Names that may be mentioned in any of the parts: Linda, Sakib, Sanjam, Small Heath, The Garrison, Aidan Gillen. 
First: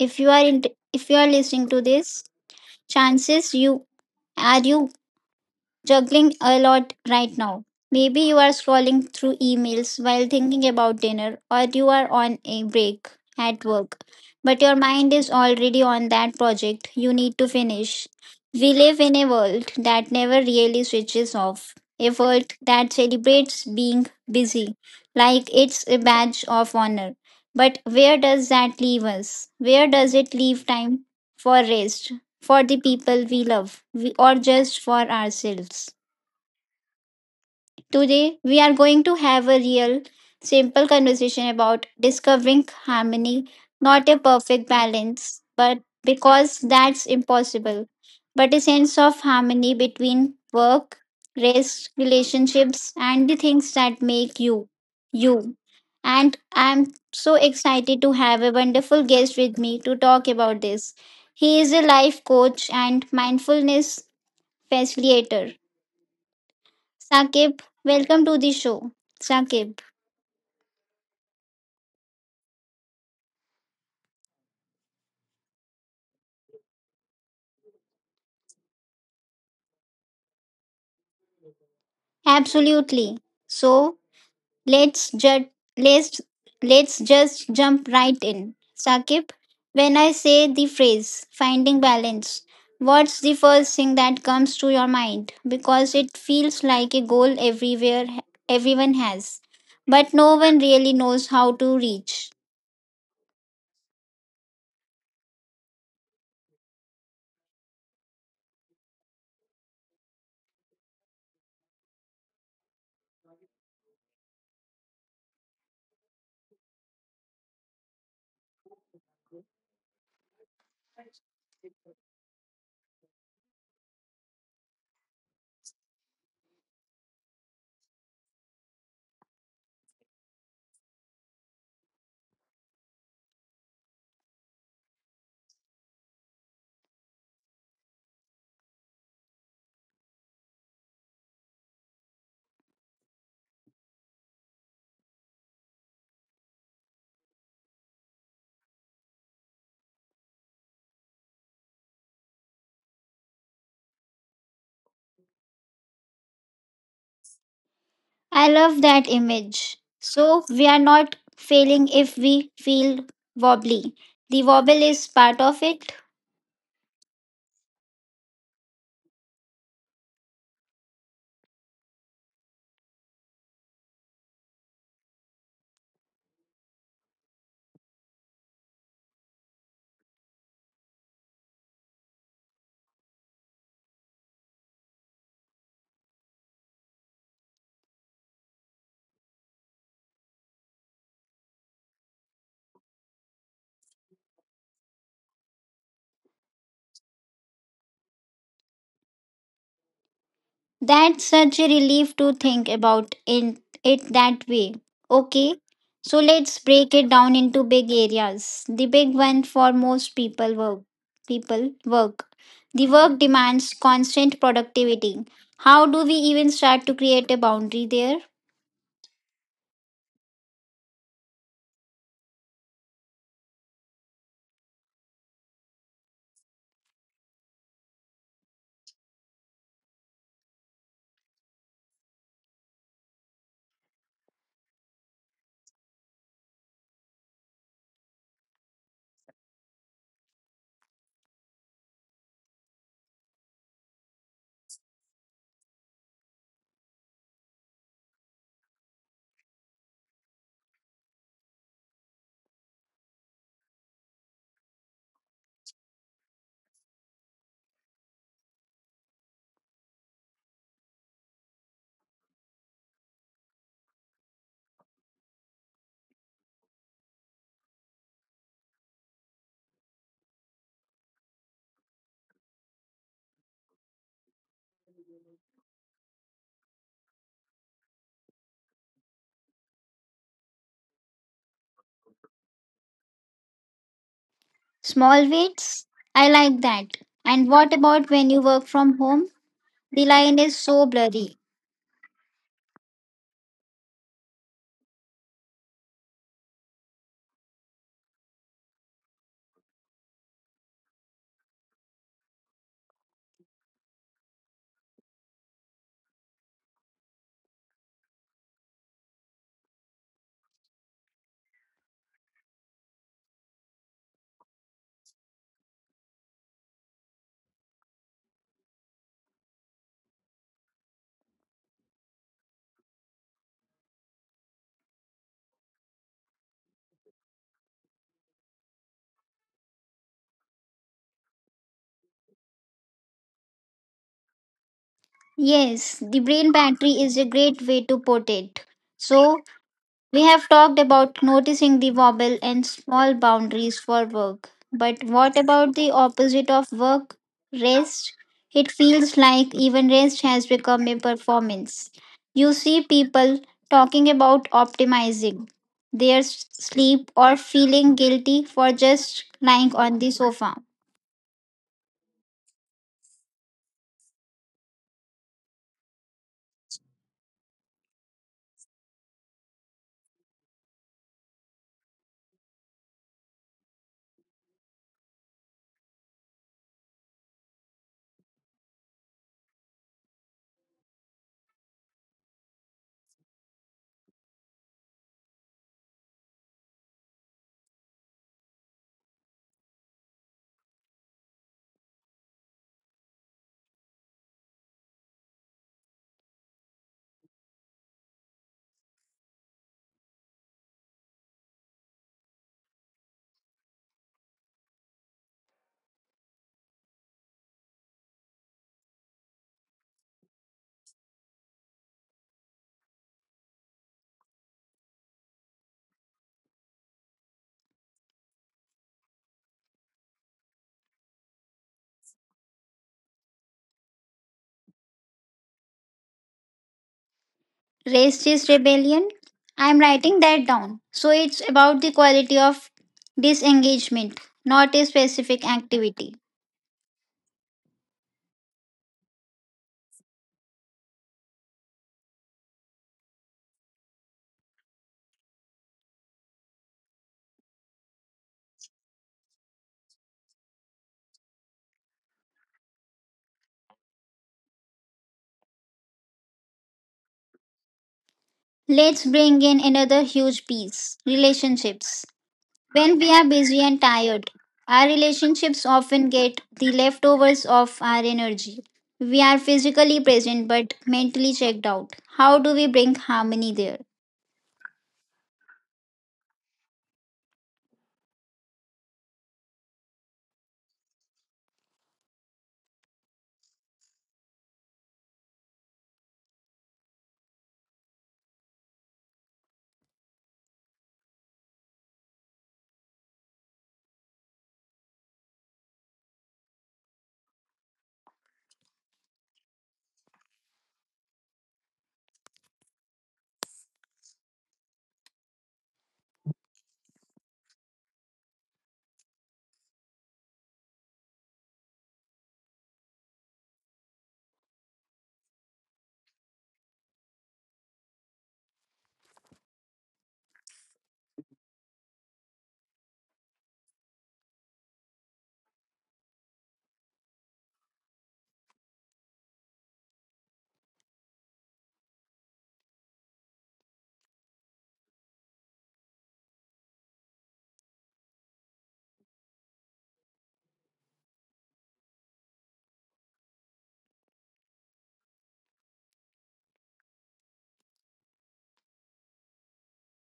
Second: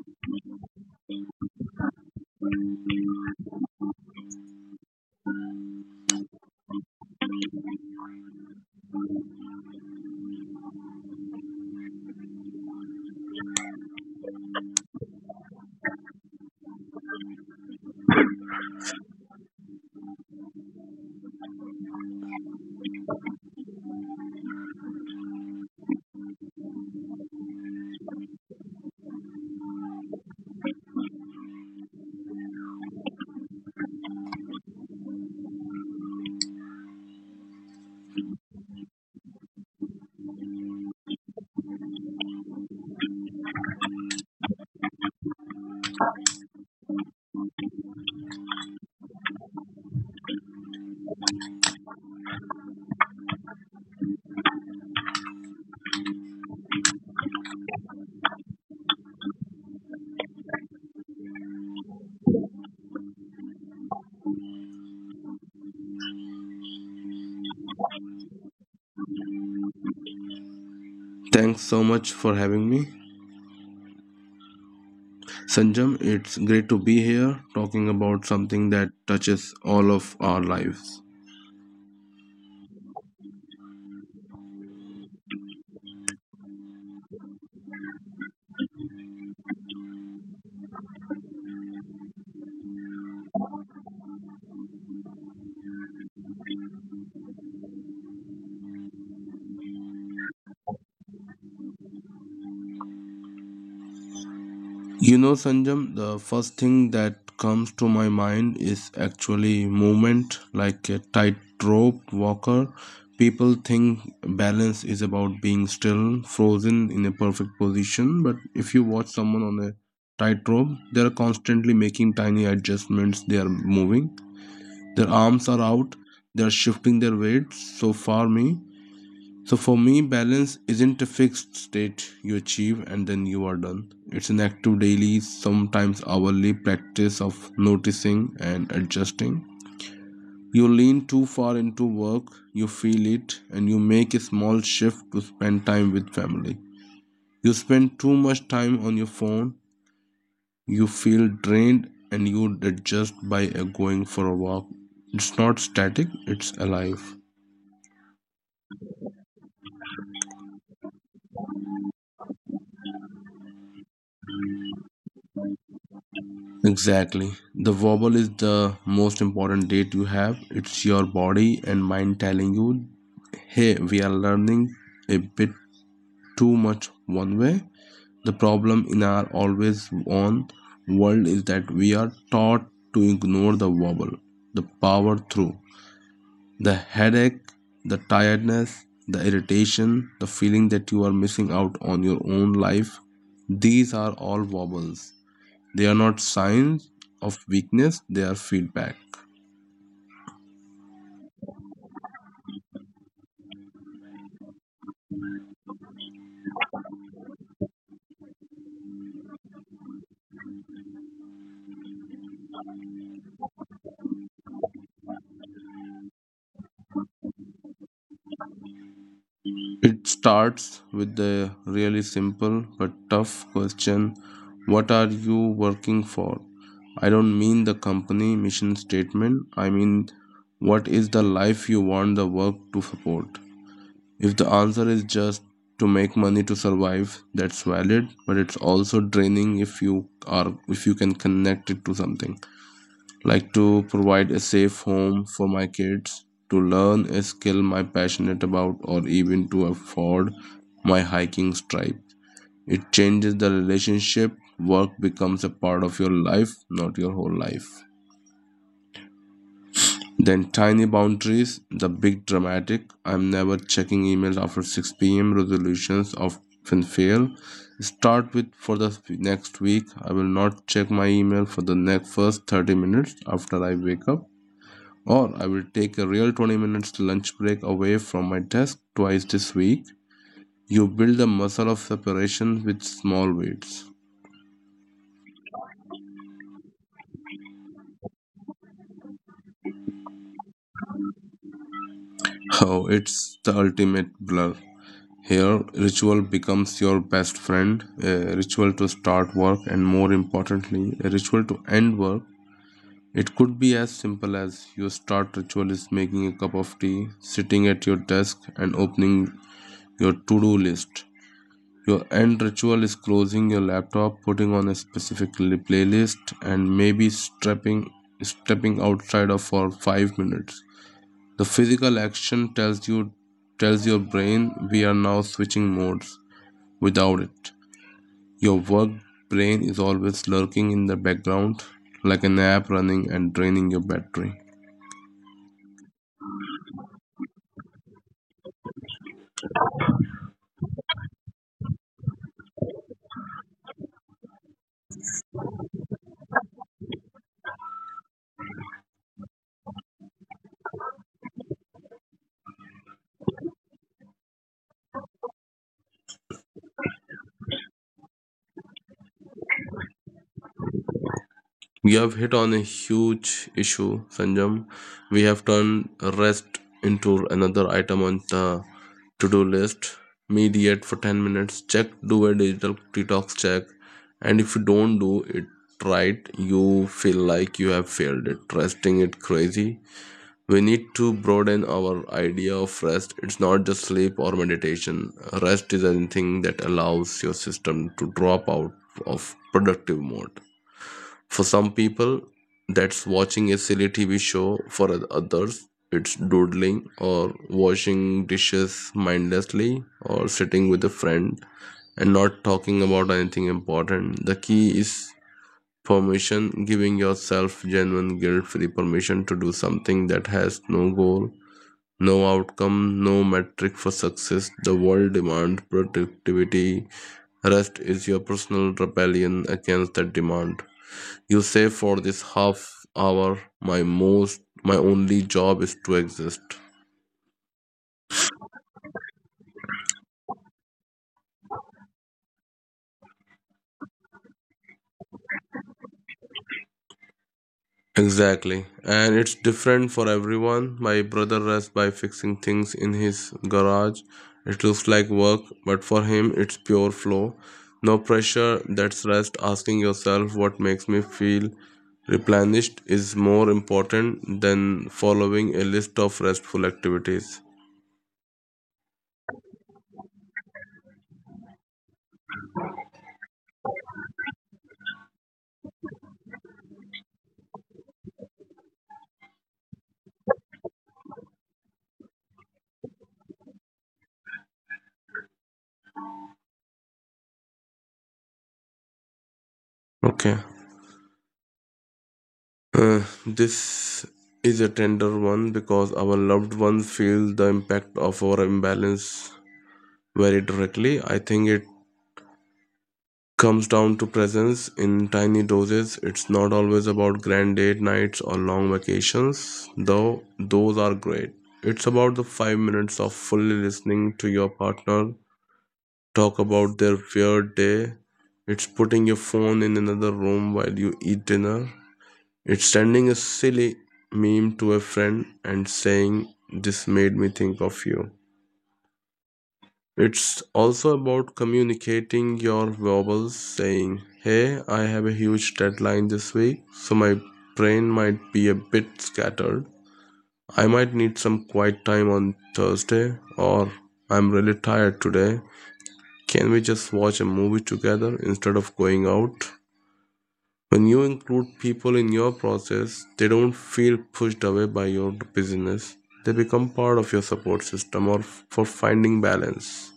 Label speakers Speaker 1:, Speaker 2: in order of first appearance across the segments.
Speaker 1: If you are listening to this, chances you are you juggling a lot right now? Maybe you are scrolling through emails while thinking about dinner, or you are on a break at work, but your mind is already on that project you need to finish. We live in a world that never really switches off, a world that celebrates being busy like it's a badge of honor. But where does that leave us? Where does it leave time for rest, for the people we love we, or just for ourselves? Today, we are going to have a real, simple conversation about discovering harmony, not a perfect balance, but because that's impossible, but a sense of harmony between work, rest, relationships, and the things that make you, you. And I'm so excited to have a wonderful guest with me to talk about this. He is a life coach and mindfulness facilitator. Sakib, welcome to the show. Sakib,
Speaker 2: Thanks so much for having me. Sanjam, it's great to be here talking about something that touches all of our lives.
Speaker 1: absolutely. So let's just let's let's just jump right in. Sakib, when I say the phrase finding balance, what's the first thing that comes to your mind? Because it feels like a goal everywhere everyone has, but no one really knows how to reach.
Speaker 2: You know, Sanjam, the first thing that comes to my mind is actually movement, like a tightrope walker. People think balance is about being still, frozen in a perfect position, but if you watch someone on a tightrope, they are constantly making tiny adjustments, they are moving. Their arms are out, they are shifting their weight. So for me balance isn't a fixed state you achieve and then you are done. It's an active daily, sometimes hourly practice of noticing and adjusting. You lean too far into work, you feel it, and you make a small shift to spend time with family. You spend too much time on your phone, you feel drained, and you adjust by going for a walk. It's not static, it's alive.
Speaker 1: I love that image. So, we are not failing if we feel wobbly. The wobble is part of it.
Speaker 2: Exactly. The wobble is the most important date you have. It's your body and mind telling you, hey, we are learning a bit too much one way. The problem in our always on world is that we are taught to ignore the wobble, the power through, the headache, the tiredness, the irritation, the feeling that you are missing out on your own life. These are all wobbles. They are not signs of weakness, they are feedback.
Speaker 1: That's such a relief to think about in it that way. Okay, so let's break it down into big areas. The big one for most people: work. The work demands constant productivity. How do we even start to create a boundary there?
Speaker 2: It starts with the really simple but tough question: what are you working for? I don't mean the company mission statement, I mean what is the life you want the work to support. If the answer is just to make money to survive, that's valid, but it's also draining if you can connect it to something, like to provide a safe home for my kids, to learn a skill my passionate about, or even to afford my hiking stripe. It changes the relationship. Work becomes a part of your life, not your whole life. Then tiny boundaries. The big dramatic I'm never checking emails after 6 p.m. resolutions often fail. Start with, for the next week, I will not check my email for the next first 30 minutes after I wake up. Or I will take a real 20 minutes lunch break away from my desk twice this week. You build the muscle of separation with small weights.
Speaker 1: Small weights? I like that. And what about when you work from home? The line is so blurry.
Speaker 2: Oh, it's the ultimate blur. Here, ritual becomes your best friend, a ritual to start work, and more importantly, a ritual to end work. It could be as simple as your start ritual is making a cup of tea, sitting at your desk, and opening your to do list. Your end ritual is closing your laptop, putting on a specific playlist, and maybe stepping outside of for 5 minutes. The physical action tells your brain we are now switching modes. Without it, your work brain is always lurking in the background, like an app running and draining your battery.
Speaker 1: Yes, the brain battery is a great way to put it. So, we have talked about noticing the wobble and small boundaries for work. But what about the opposite of work? Rest? It feels like even rest has become a performance. You see people talking about optimizing their sleep or feeling guilty for just lying on the sofa.
Speaker 2: You have hit on a huge issue, Sanjam. We have turned rest into another item on the to do list. Mediate for 10 minutes, check, do a digital detox check, and if you don't do it right, you feel like you have failed it. Resting it crazy. We need to broaden our idea of rest. It's not just sleep or meditation. Rest is anything that allows your system to drop out of productive mode. For some people, that's watching a silly TV show. For others, it's doodling or washing dishes mindlessly or sitting with a friend and not talking about anything important. The key is permission, giving yourself genuine guilt free permission to do something that has no goal, no outcome, no metric for success. The world demands productivity. Rest is your personal rebellion against that demand. You say, for this half hour, my most my only job is to exist.
Speaker 1: Rest is rebellion. I'm writing that down. So it's about the quality of disengagement, not a specific activity.
Speaker 2: Exactly. And it's different for everyone. My brother rests by fixing things in his garage. It looks like work, but for him it's pure flow. No pressure, that's rest. Asking yourself what makes me feel replenished is more important than following a list of restful activities.
Speaker 1: Let's bring in another huge piece: relationships. When we are busy and tired, our relationships often get the leftovers of our energy. We are physically present but mentally checked out. How do we bring harmony there?
Speaker 2: Okay. This is a tender one because our loved ones feel the impact of our imbalance very directly. I think it comes down to presence in tiny doses. It's not always about grand date nights or long vacations, though those are great. It's about the 5 minutes of fully listening to your partner talk about their weird day. It's putting your phone in another room while you eat dinner. It's sending a silly meme to a friend and saying, "This made me think of you." It's also about communicating your wobbles, saying, "Hey, I have a huge deadline this week, so my brain might be a bit scattered. I might need some quiet time on Thursday," or "I'm really tired today. Can we just watch a movie together instead of going out?" When you include people in your process, they don't feel pushed away by your busyness. They become part of your support system or for finding balance.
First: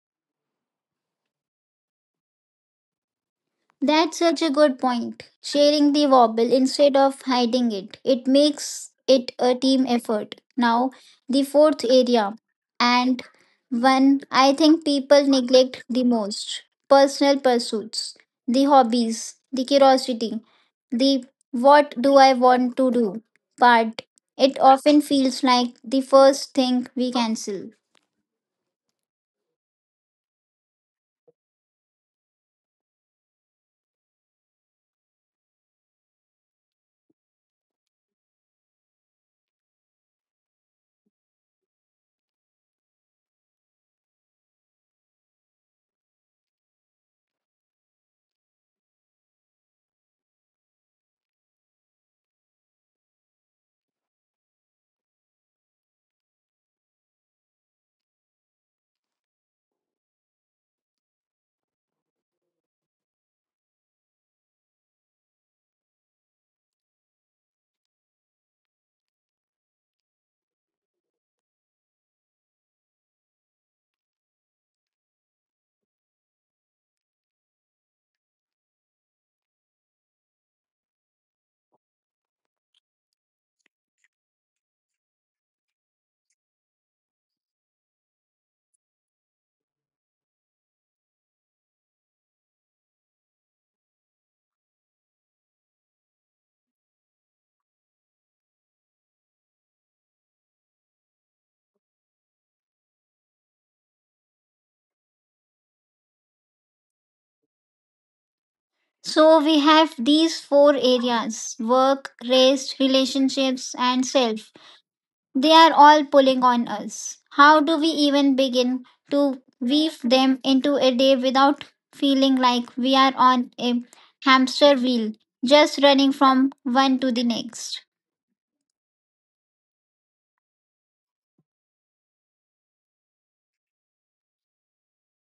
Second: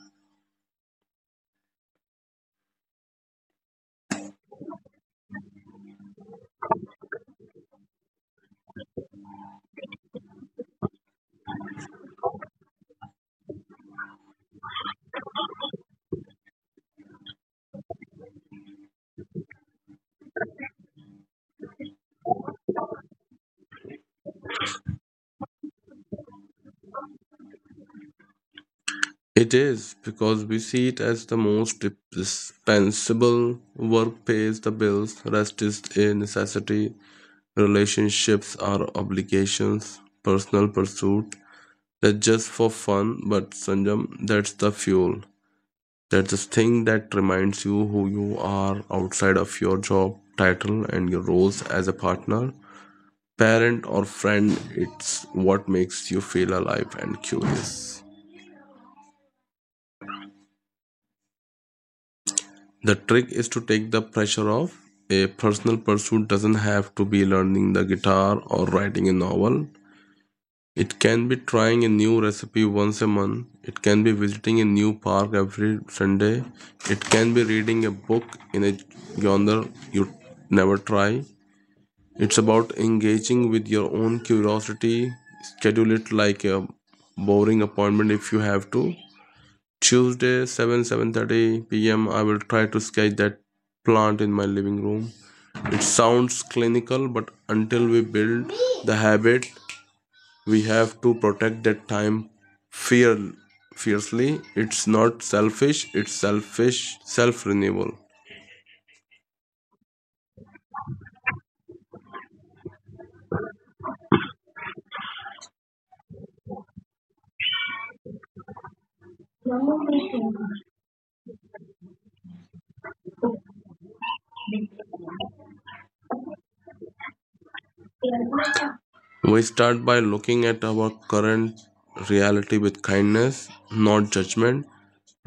Speaker 1: That's such a good point. Sharing the wobble instead of hiding it. It makes it a team effort. Now, the fourth area, and one I think people neglect the most: personal pursuits, the hobbies, the curiosity, the what do I want to do part. It often feels like the first thing we cancel.
Speaker 2: It is because we see it as the most dispensable. Work pays the bills, rest is a necessity, relationships are obligations, personal pursuit, that's just for fun. But Sanjam, that's the fuel. That's the thing that reminds you who you are outside of your job title and your roles as a partner, parent, or friend. It's what makes you feel alive and curious. The trick is to take the pressure off. A personal pursuit doesn't have to be learning the guitar or writing a novel. It can be trying a new recipe once a month. It can be visiting a new park every Sunday. It can be reading a book in a genre you never try. It's about engaging with your own curiosity. Schedule it like a boring appointment if you have to. Tuesday, 7 7:30 p.m., I will try to sketch that plant in my living room. It sounds clinical, but until we build the habit, we have to protect that time fear fiercely. It's not selfish, it's self renewal.
Speaker 1: So we have these four areas: work, rest, relationships, and self. They are all pulling on us. How do we even begin to weave them into a day without feeling like we are on a hamster wheel, just running from one to the next?
Speaker 2: We start by looking at our current reality with kindness, not judgment.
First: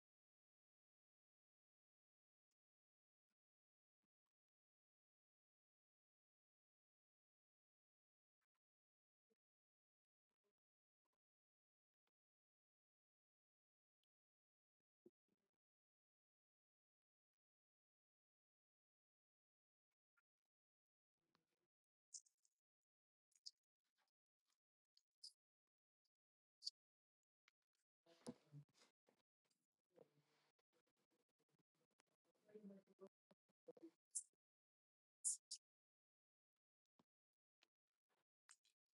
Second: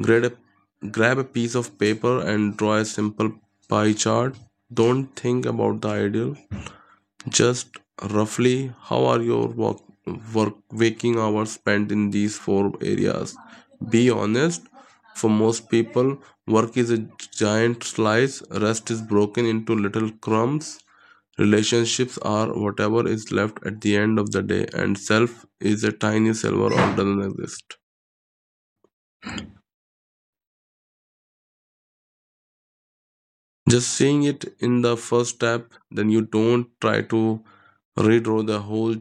Speaker 2: Grab a piece of paper and draw a simple pie chart. Don't think about the ideal, just roughly how are your work waking hours spent in these four areas. Be honest, for most people, work is a giant slice, rest is broken into little crumbs. Relationships are whatever is left at the end of the day, and self is a tiny silver or doesn't exist. Just seeing it in the first step, then you don't try to redraw the whole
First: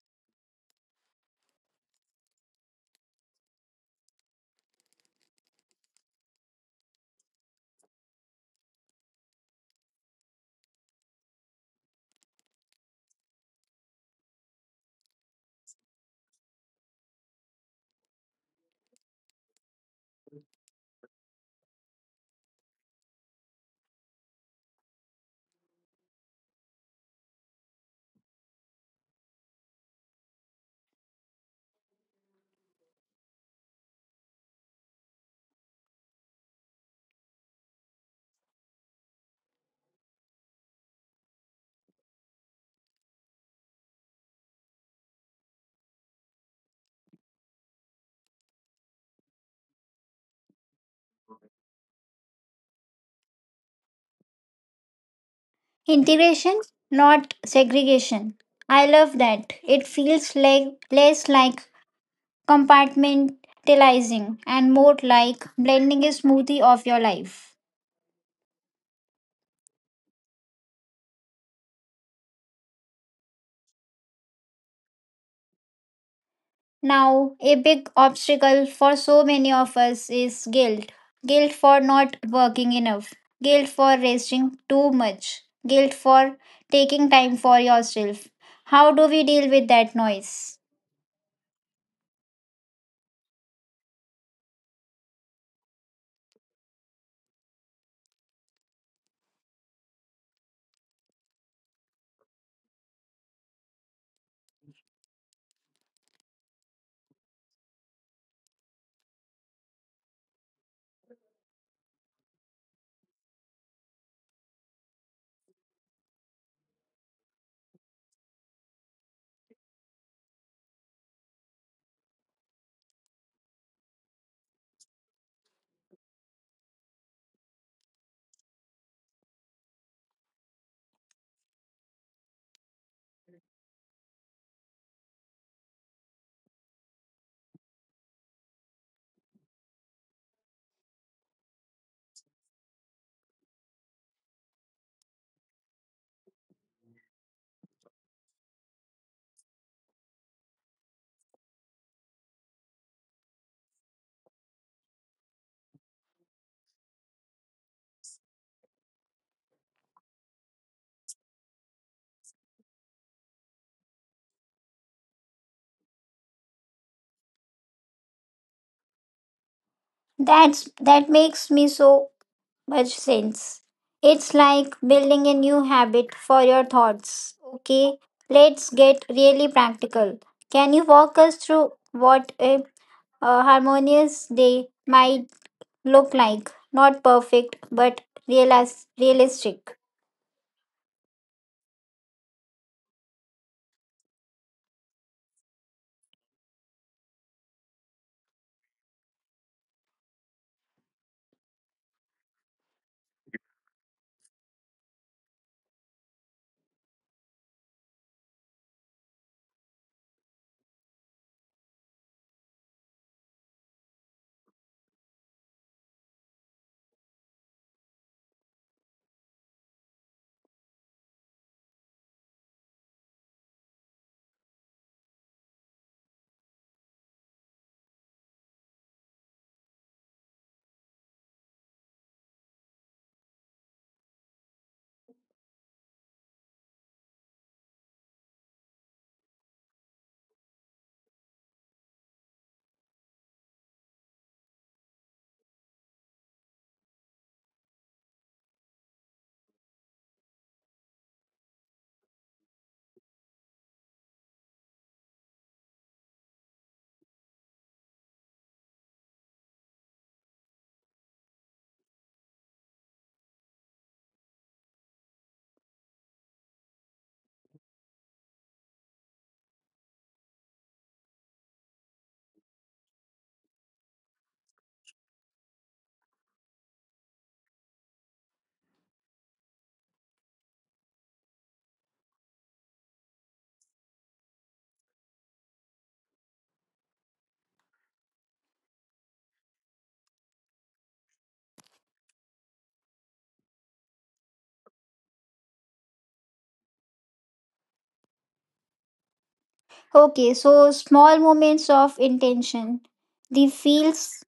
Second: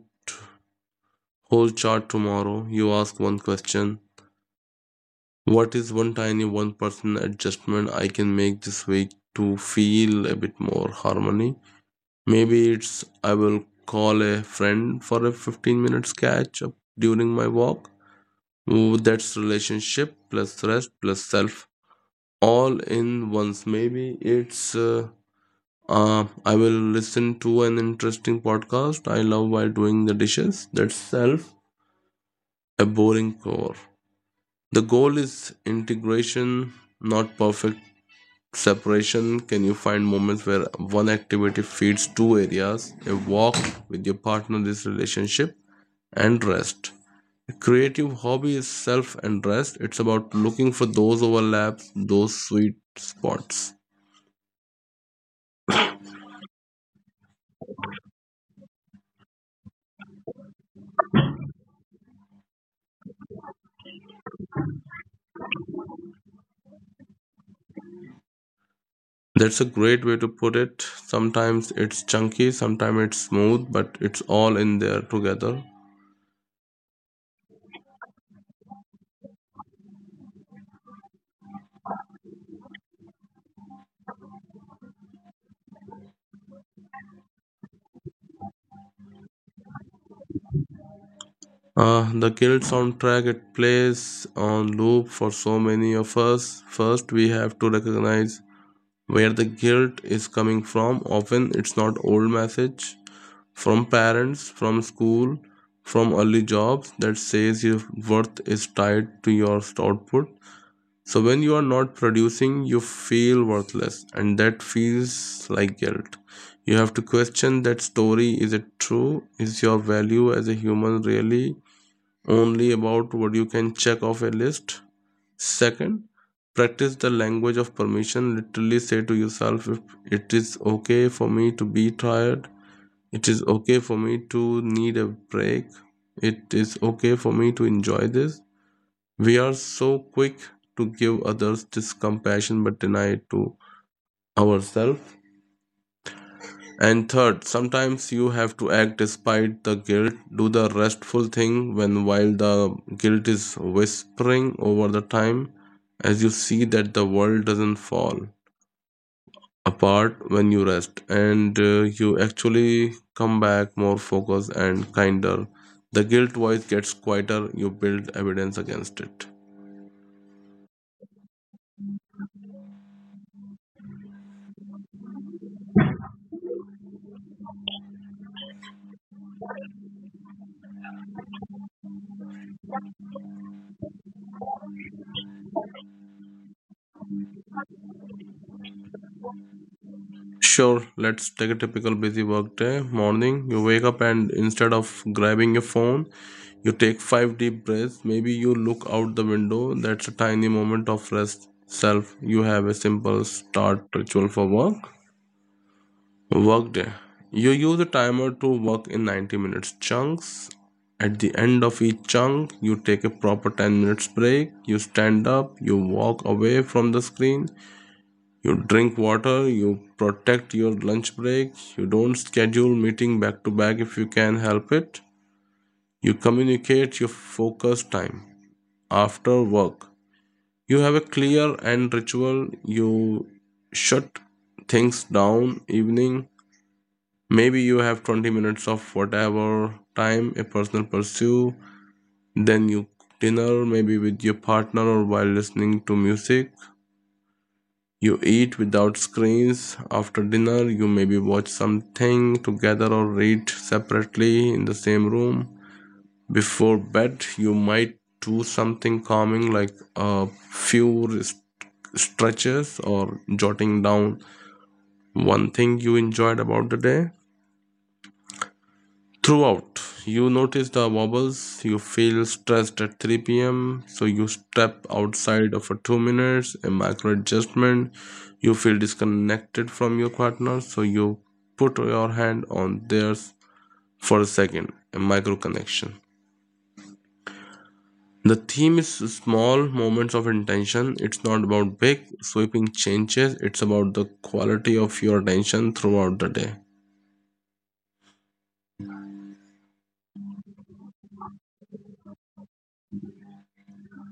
Speaker 2: whole chart tomorrow. You ask one question: what is one tiny one person adjustment I can make this week to feel a bit more harmony? Maybe it's, I will call a friend for a 15 minutes catch up during my walk. Ooh, that's relationship plus rest plus self all in once. Maybe it's I will listen to an interesting podcast I love while doing the dishes. That's self, a boring core. The goal is integration, not perfect separation. Can you find moments where one activity feeds two areas? A walk with your partner, this relationship, and rest. Creative hobby is self and rest. It's about looking for those overlaps, those sweet spots.
Speaker 1: Integration, not segregation. I love that. It feels like less like compartmentalizing and more like blending a smoothie of your life.
Speaker 2: That's a great way to put it. Sometimes it's chunky, sometimes it's smooth, but it's all in there together.
Speaker 1: Now, a big obstacle for so many of us is guilt: guilt for not working enough, guilt for resting too much, guilt for taking time for yourself. How do we deal with that noise?
Speaker 2: The guild soundtrack it plays on loop for so many of us. First, we have to recognize where the guilt is coming from. Often, it's not old message from parents, from school, from early jobs that says your worth is tied to your output. So when you are not producing, you feel worthless, and that feels like guilt. You have to question that story, is it true? Is your value as a human really only about what you can check off a list? Second, practice the language of permission. Literally say to yourself, if it is okay for me to be tired, it is okay for me to need a break. It is okay for me to enjoy this. We are so quick to give others this compassion but deny it to ourselves. And third, sometimes you have to act despite the guilt. Do the restful thing when while the guilt is whispering over the time, as you see that the world doesn't fall apart when you rest, and you actually come back more focused and kinder. The guilt voice gets quieter, you build evidence against it.
Speaker 1: That makes me so much sense. It's like building a new habit for your thoughts. Okay, let's get really practical. Can you walk us through what a harmonious day might look like? Not perfect, but realistic.
Speaker 2: Sure, let's take a typical busy work day. Morning, you wake up and instead of grabbing your phone, you take five deep breaths. Maybe you look out the window. That's a tiny moment of rest. Self, you have a simple start ritual for work. Workday, you use a timer to work in 90 minutes chunks. At the end of each chunk, you take a proper 10 minutes break. You stand up, you walk away from the screen, you drink water, you protect your lunch break, you don't schedule meeting back to back if you can help it. You communicate your focus time after work. You have a clear end ritual. You shut things down. Evening, maybe you have 20 minutes of whatever time a personal pursue, then you dinner maybe with your partner or while listening to music. You eat without screens. After dinner, you maybe watch something together or read separately in the same room. Before bed, you might do something calming like a few stretches or jotting down one thing you enjoyed about the day throughout. You notice the wobbles, you feel stressed at 3 p.m., so you step outside for 2 minutes, a micro adjustment. You feel disconnected from your partner, so you put your hand on theirs for a second, a micro connection. The theme is small moments of intention. It's not about big, sweeping changes, it's about the quality of your attention throughout the day.
Speaker 1: Okay, so small moments of intention. The feels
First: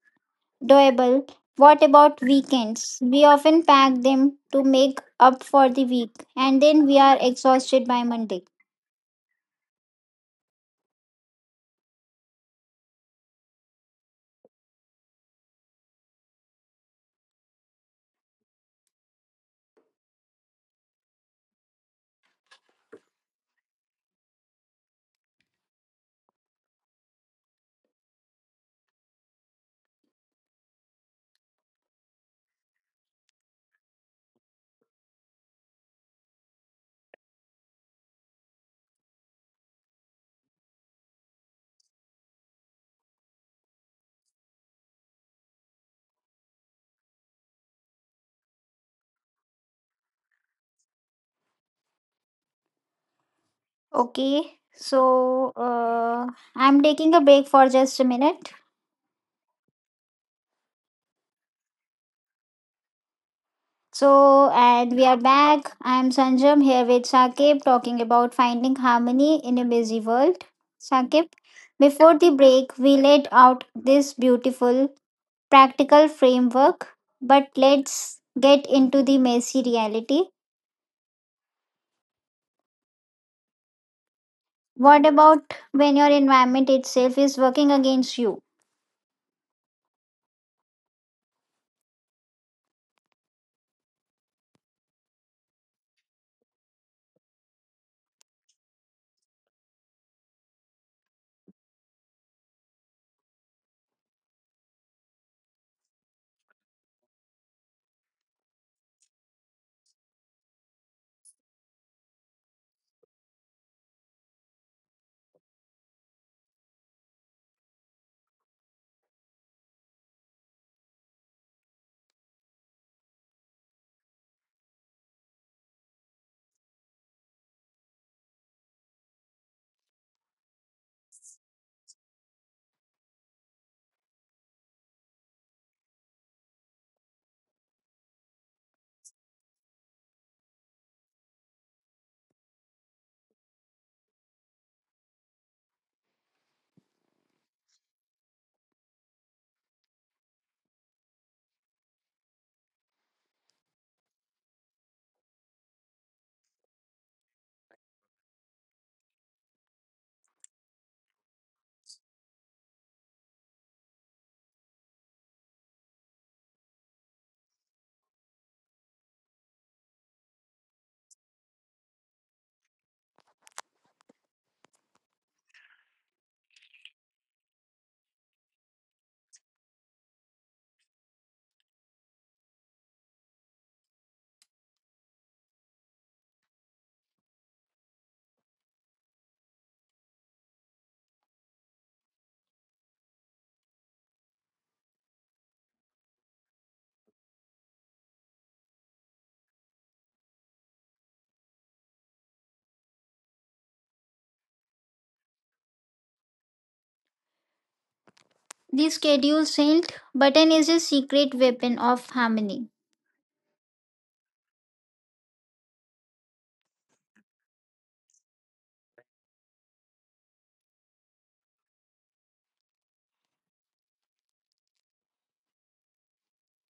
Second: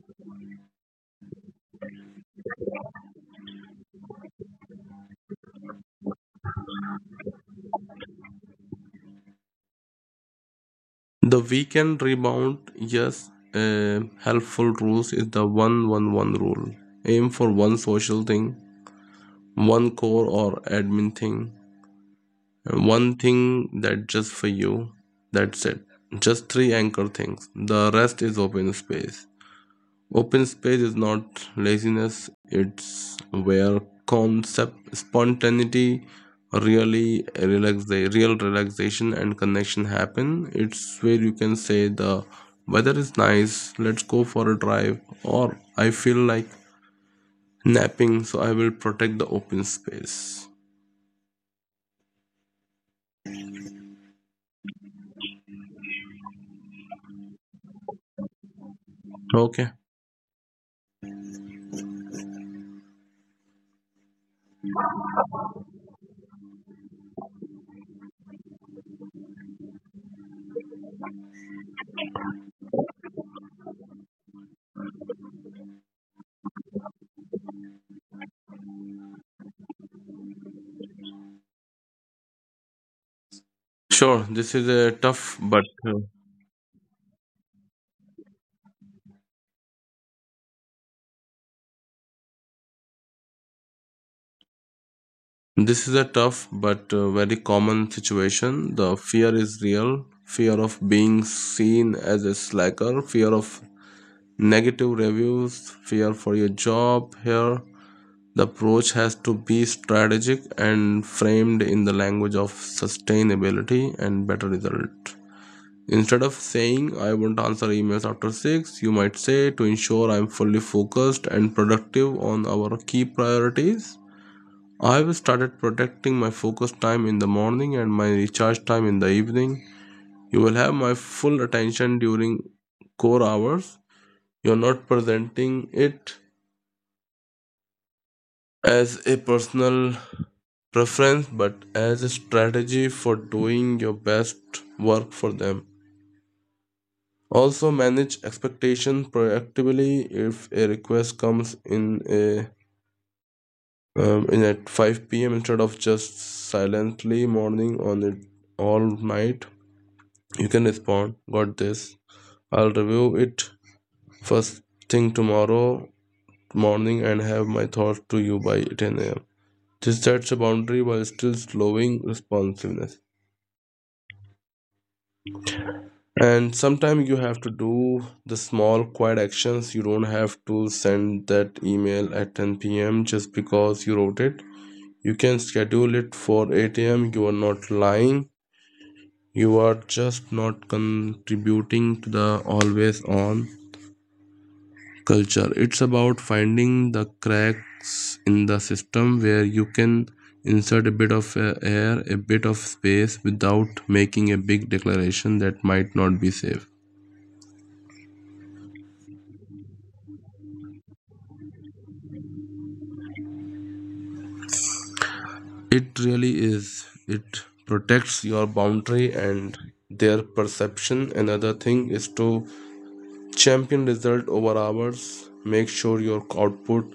Speaker 1: doable. What about weekends? We often pack them to make up for the week, and then we are exhausted by Monday.
Speaker 2: The weekend rebound, yes, a helpful rules is the one one one rule. Aim for one social thing, one core or admin thing, and one thing that just for you. That's it. Just three anchor things. The rest is open space. Open space is not laziness, it's where concept spontaneity real relaxation and connection happen. It's where you can say the weather is nice, let's go for a drive, or I feel like napping, so I will protect the open space.
Speaker 1: Okay, so I'm taking a break for just a minute.
Speaker 2: Okay.
Speaker 1: So, and we are back. I'm Sanjam here with Sakib talking about finding harmony in a busy world. Sakib, before the break, we laid out this beautiful practical framework, but let's get into the messy reality.
Speaker 2: Sure, this is a
Speaker 1: What
Speaker 2: tough
Speaker 1: about
Speaker 2: but uh,
Speaker 1: when your environment itself is working against you?
Speaker 2: This is a tough but very common situation. The fear is real. Fear of being seen as a slacker, fear of negative reviews, fear for your job here. The approach has to be strategic and framed in the language of sustainability and better result. Instead of saying, I won't answer emails after 6, you might say, to ensure I'm fully focused and productive on our key priorities, I've started protecting my focus time in the morning and my recharge time in the evening. You will have my full attention during core hours. You're not presenting it as a personal preference but as a strategy for doing your best work for them. Also, manage expectations proactively. If a request comes in at 5 p.m. instead of just silently mourning on it all night, you can respond, Got this. I'll review it first thing tomorrow morning and have my thoughts to you by 10 a.m. This sets a boundary while still slowing responsiveness. And sometimes you have to do the small, quiet actions. You don't have to send that email at 10 p.m. just because you wrote it. You can schedule it for 8 a.m. You are not lying. You are just not contributing to the always on culture. It's about finding the cracks in the system where you can insert a bit of air, a bit of space without making a big declaration that might not be safe.
Speaker 1: The schedule saint button is a secret weapon of harmony.
Speaker 2: It really is. It protects your boundary and their perception. Another thing is to champion result over hours. Make sure your output,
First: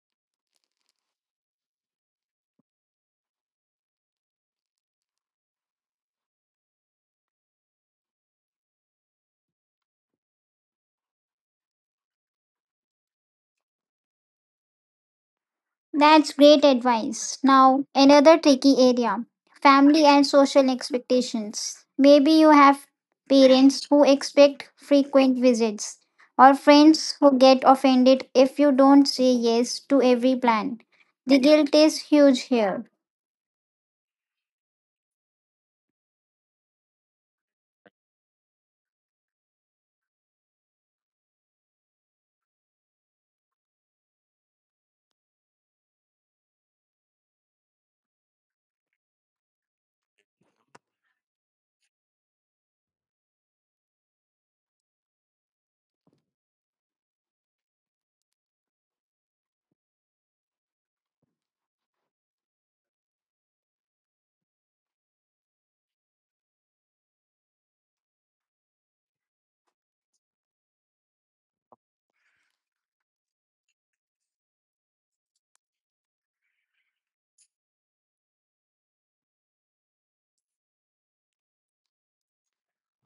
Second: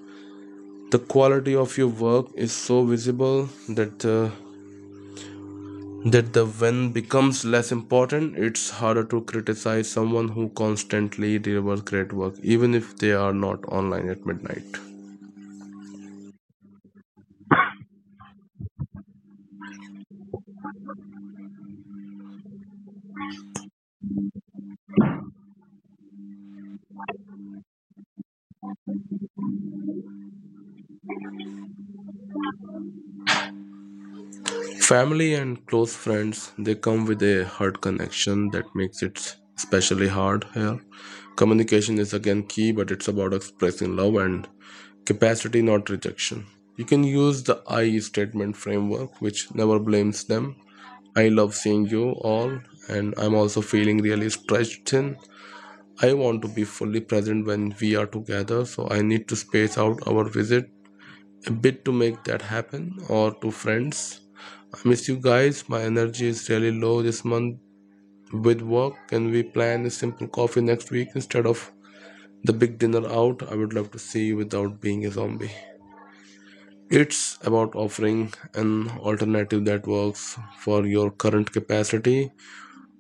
Speaker 2: the quality of your work, is so visible that that the when becomes less important. It's harder to criticize someone who constantly delivers great work even if they are not online at midnight.
Speaker 1: That's great advice. Now, another tricky area: family and social expectations. Maybe you have parents who expect frequent visits, or friends who get offended if you don't say yes to every plan. The guilt is huge here.
Speaker 2: Family and close friends, they come with a hard connection that makes it especially hard here. Communication is again key, but it's about expressing love and capacity, not rejection. You can use the I statement framework which never blames them. I love seeing you all, and I'm also feeling really stretched thin. I want to be fully present when we are together, so I need to space out our visit a bit to make that happen. Or to friends, I miss you guys. My energy is really low this month with work. Can we plan a simple coffee next week instead of the big dinner out? I would love to see you without being a zombie. It's about offering an alternative that works for your current capacity.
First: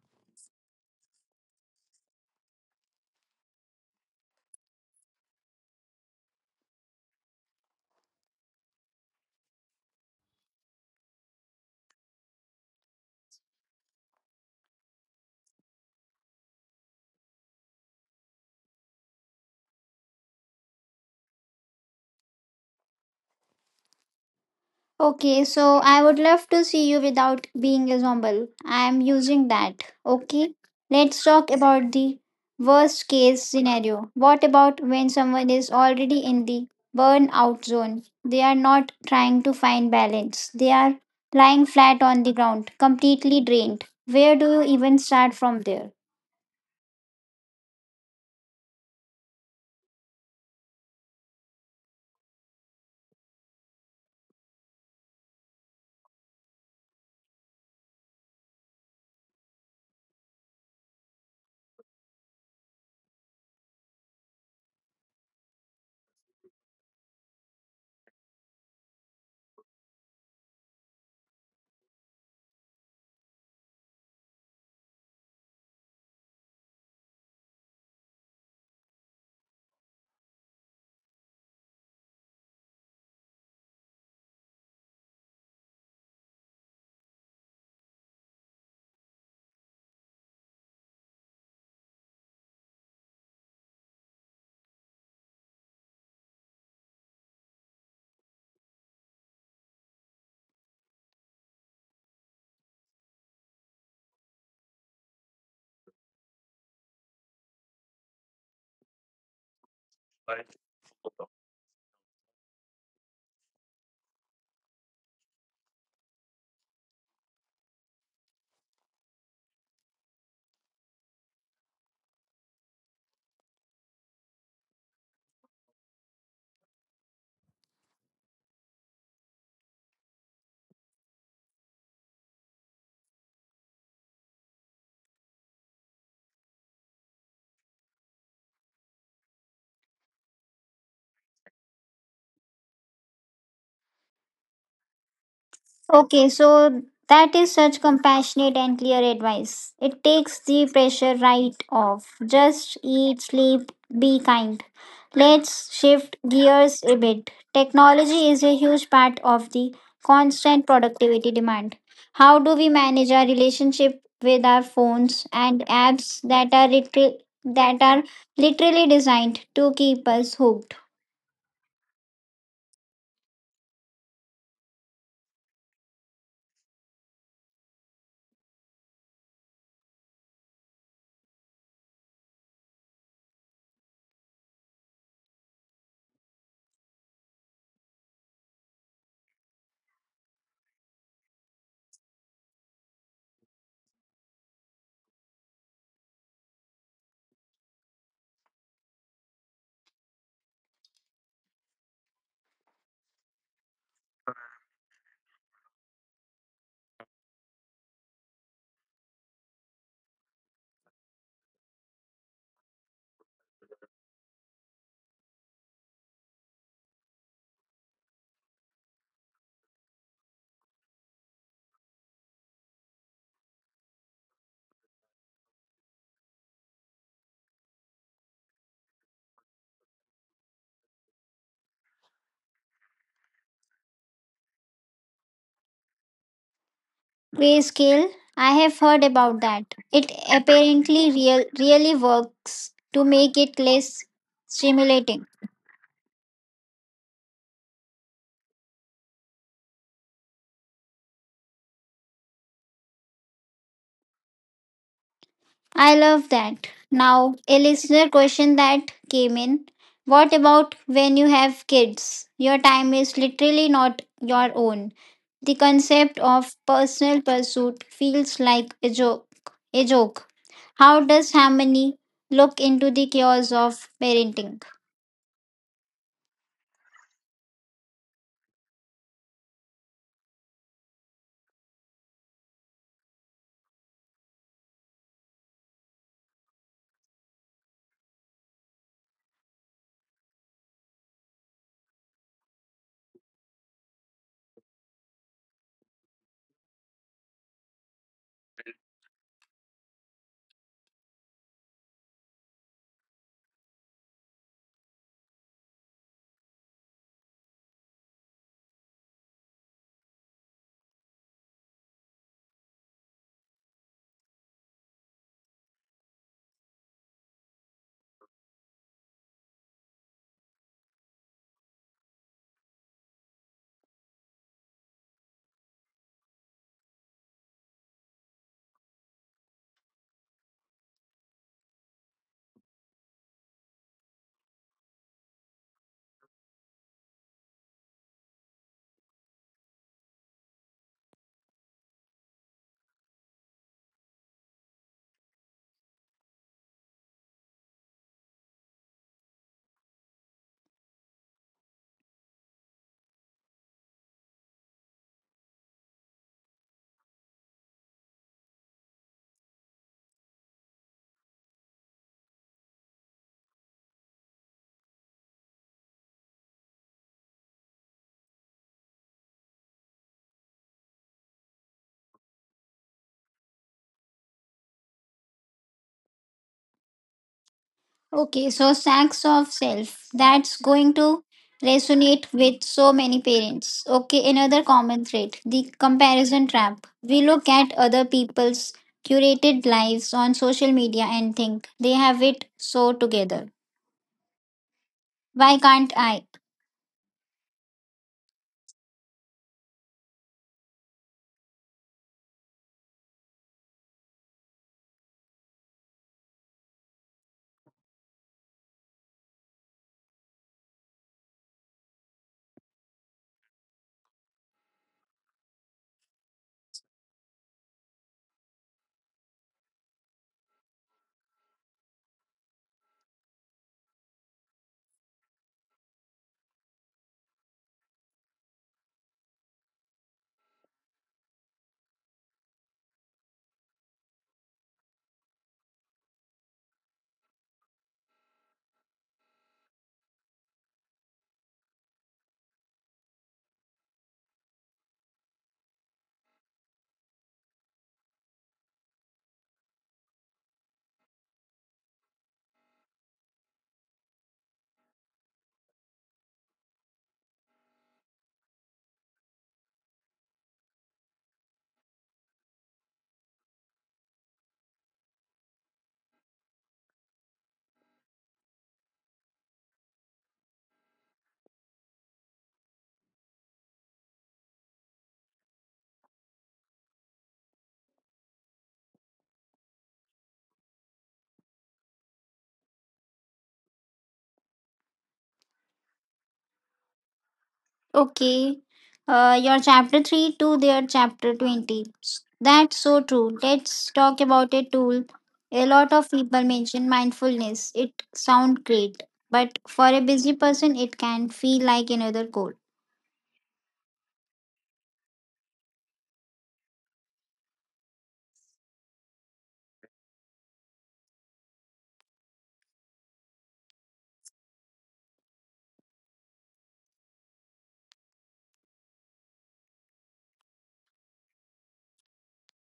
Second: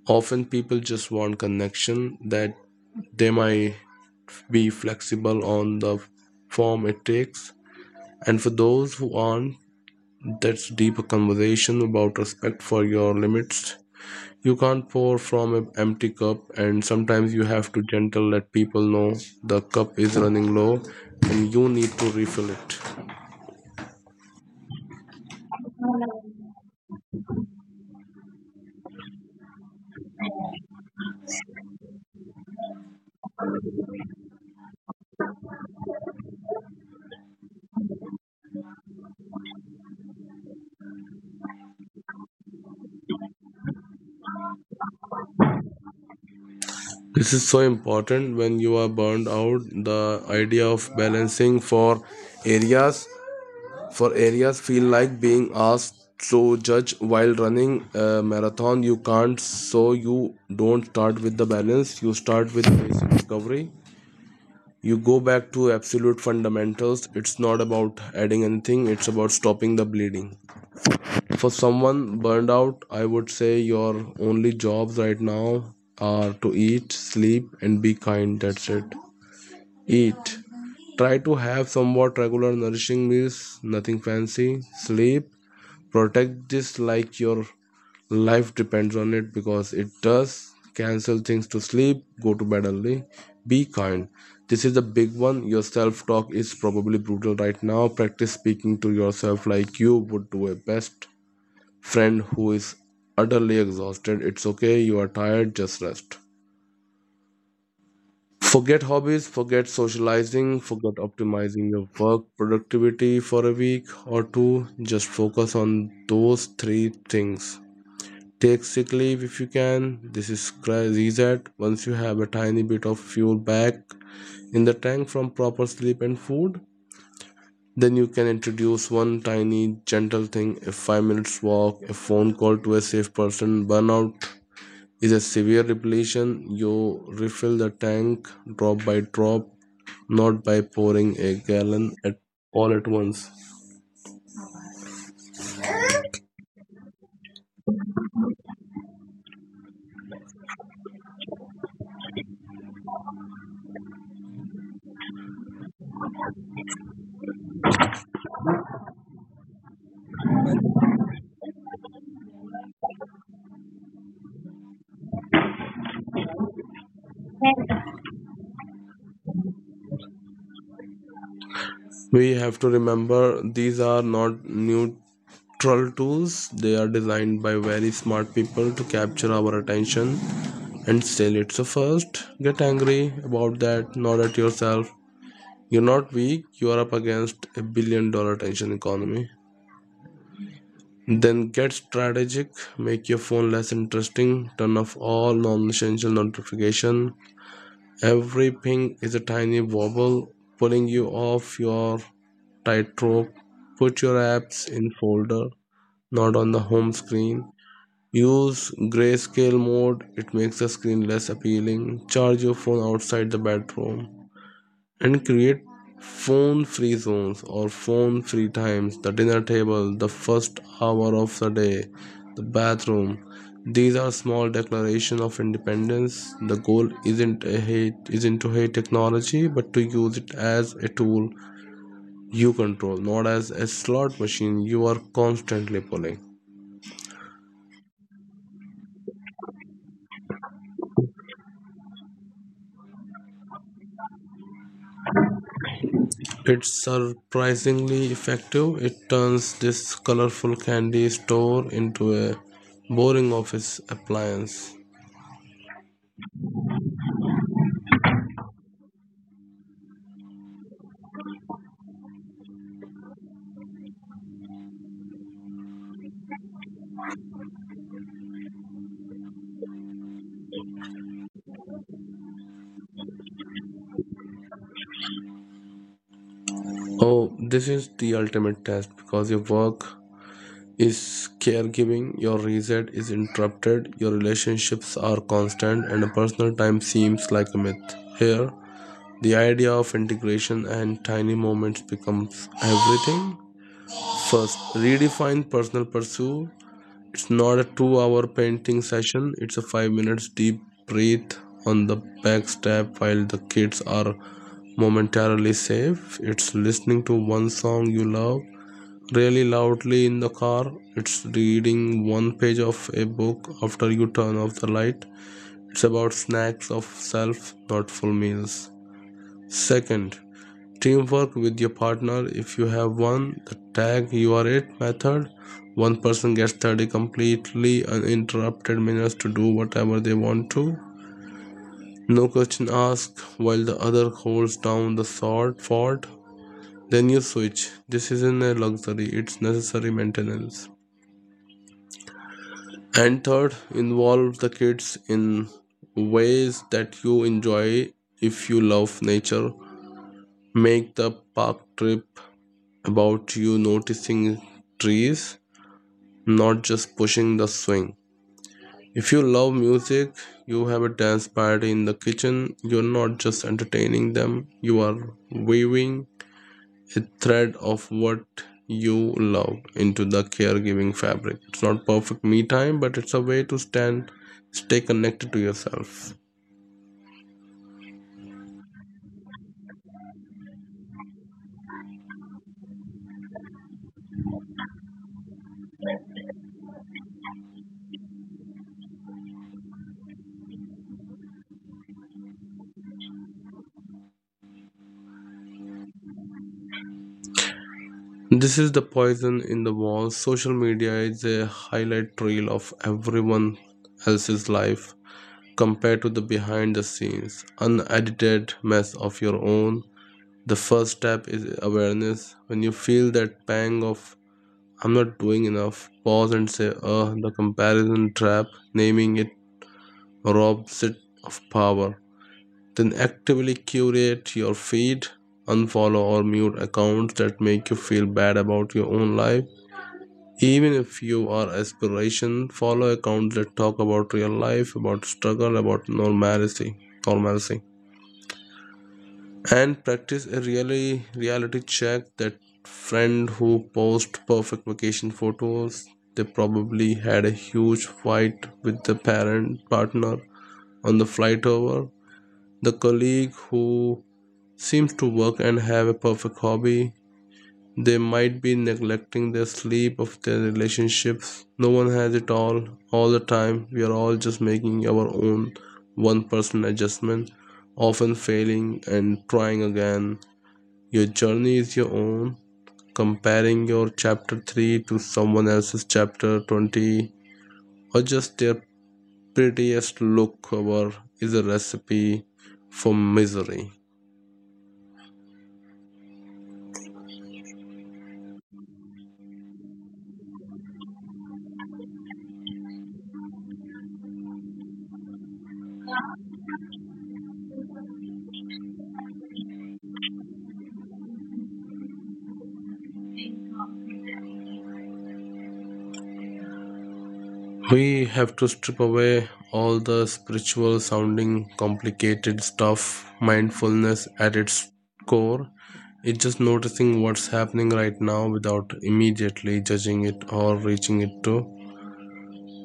Speaker 2: Often people just want connection, that they might be flexible on the form it takes. And for those who aren't, that's deeper conversation about respect for your limits. You can't pour from an empty cup, and sometimes you have to gentle let people know the cup is running low and you need to refill it.
Speaker 1: Okay, so I would love to see you without being a zombie. I am using that. Okay, let's talk about the worst case scenario. What about when someone is already in the burnout zone? They are not trying to find balance, they are lying flat on the ground, completely drained. Where do you even start from there?
Speaker 2: This is so important. When you are burned out, the idea of balancing areas for areas feel like being asked to judge while running a marathon. You can't. So you don't start with the balance, you start with basic recovery. You go back to absolute fundamentals. It's not about adding anything, it's about stopping the bleeding. For someone burned out, I would say your only jobs right now are to eat, sleep, and be kind. That's it. Eat, try to have somewhat regular nourishing meals, nothing fancy. Sleep, protect this like your life depends on it, because it does. Cancel things to sleep, go to bed early. Be kind, this is the big one. Your self talk is probably brutal right now. Practice speaking to yourself like you would to a best friend who is utterly exhausted. It's okay, you are tired, just rest. Forget hobbies, forget socializing, forget optimizing your work productivity for a week or two. Just focus on those three things. Take sick leave if you can. Reset. Once you have a tiny bit of fuel back in the tank from proper sleep and food, then you can introduce one tiny gentle thing, a 5 minutes walk, a phone call to a safe person. Burnout is a severe depletion. You refill the tank drop by drop, not by pouring a gallon at all at once.
Speaker 1: Okay, so that is such compassionate and clear advice. It takes the pressure right off. Just eat, sleep, be kind. Let's shift gears a bit. Technology is a huge part of the constant productivity demand. How do we manage our relationship with our phones and apps that are that are literally designed to keep us hooked?
Speaker 2: We have to remember these are not neutral tools, they are designed by very smart people to capture our attention and steal it. So, first, get angry about that, not at yourself. You're not weak, you are up against a billion dollar attention economy. Then get strategic, make your phone less interesting, turn off all non essential notification. Every ping is a tiny wobble pulling you off your tightrope. Put your apps in folder, not on the home screen. Use grayscale mode, it makes the screen less appealing. Charge your phone outside the bedroom and create phone free zones or phone free times: the dinner table, the first hour of the day, the bathroom. These are small declarations of independence. The goal isn't a hate, isn't to hate technology, but to use it as a tool you control, not as a slot machine you are constantly pulling.
Speaker 1: Grayscale, I have heard about that. It apparently really works to make it less stimulating.
Speaker 2: It's surprisingly effective. It turns this colorful candy store into a boring office appliance.
Speaker 1: I love that. Now, a listener question that came in: what about when you have kids? Your time is literally not your own. The concept of personal pursuit feels like a joke. A joke. How does harmony look into the chaos of parenting?
Speaker 2: Oh, this is the ultimate test because your work is caregiving, your reset is interrupted, your relationships are constant, and a personal time seems like a myth. Here, the idea of integration and tiny moments becomes everything. First, redefine personal pursuit. It's not a 2 hour painting session, it's a 5 minutes deep breath on the back step while the kids are momentarily safe. It's listening to one song you love really loudly in the car. It's reading one page of a book after you turn off the light. It's about snacks of self, not full meals. Second, teamwork with your partner if you have one, the tag you are it method. One person gets 30 completely uninterrupted minutes to do whatever they want to, no question asked, while the other holds down the sword fort. Then you switch. This isn't a luxury, it's necessary maintenance. And third, involve the kids in ways that you enjoy. If you love nature, make the park trip about you noticing trees, not just pushing the swing. If you love music, you have a dance party in the kitchen, you're not just entertaining them, you are weaving a thread of what you love into the caregiving fabric. It's not perfect me time, but it's a way to stay connected to yourself.
Speaker 1: Okay, so sacks of self. That's going to resonate with so many parents. Okay, another common thread: the comparison trap. We look at other people's curated lives on social media and think they have it so together. Why can't I?
Speaker 2: This is the poison in the walls. Social media is a highlight reel of everyone else's life compared to the behind the scenes, unedited mess of your own. The first step is awareness. When you feel that pang of I'm not doing enough, pause and say, the comparison trap. Naming it robs it of power. Then actively curate your feed, unfollow or mute accounts that make you feel bad about your own life. Even if you are aspiration, follow accounts that talk about real life, about struggle, about normalcy. Normalcy. And practice a really reality check. That friend who posts perfect vacation photos, they probably had a huge fight with the parent partner on the flight over. The colleague who seems to work and have a perfect hobby, they might be neglecting their sleep of their relationships. No one has it all the time. We are all just making our own one person adjustment, often failing and trying again. Your journey is your own. Comparing your chapter 3 to someone else's chapter 20 or just their prettiest look cover is a recipe for misery.
Speaker 1: Okay. Your chapter 3 to their chapter 20. That's so true. Let's talk about a tool. A lot of people mention mindfulness. It sounds great, but for a busy person, it can feel like another code.
Speaker 2: We have to strip away all the spiritual sounding complicated stuff. Mindfulness at its core, it's just noticing what's happening right now without immediately judging it or reaching it to.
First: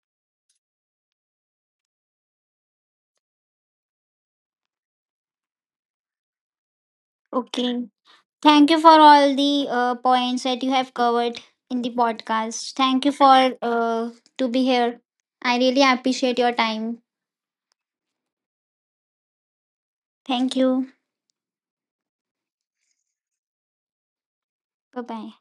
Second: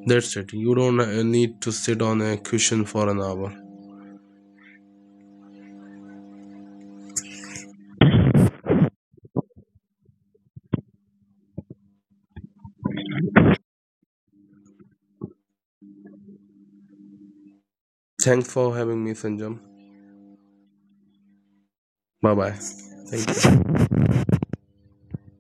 Speaker 2: That's it. You don't need to sit on a cushion for an hour.
Speaker 1: Okay. Thank you for all the points that you have covered in the podcast. Thank you for to be here. I really appreciate your time.
Speaker 2: Thanks for having me, Sanjam.
Speaker 1: Thank you.
Speaker 2: Bye bye. Thank you.
Speaker 1: Bye bye.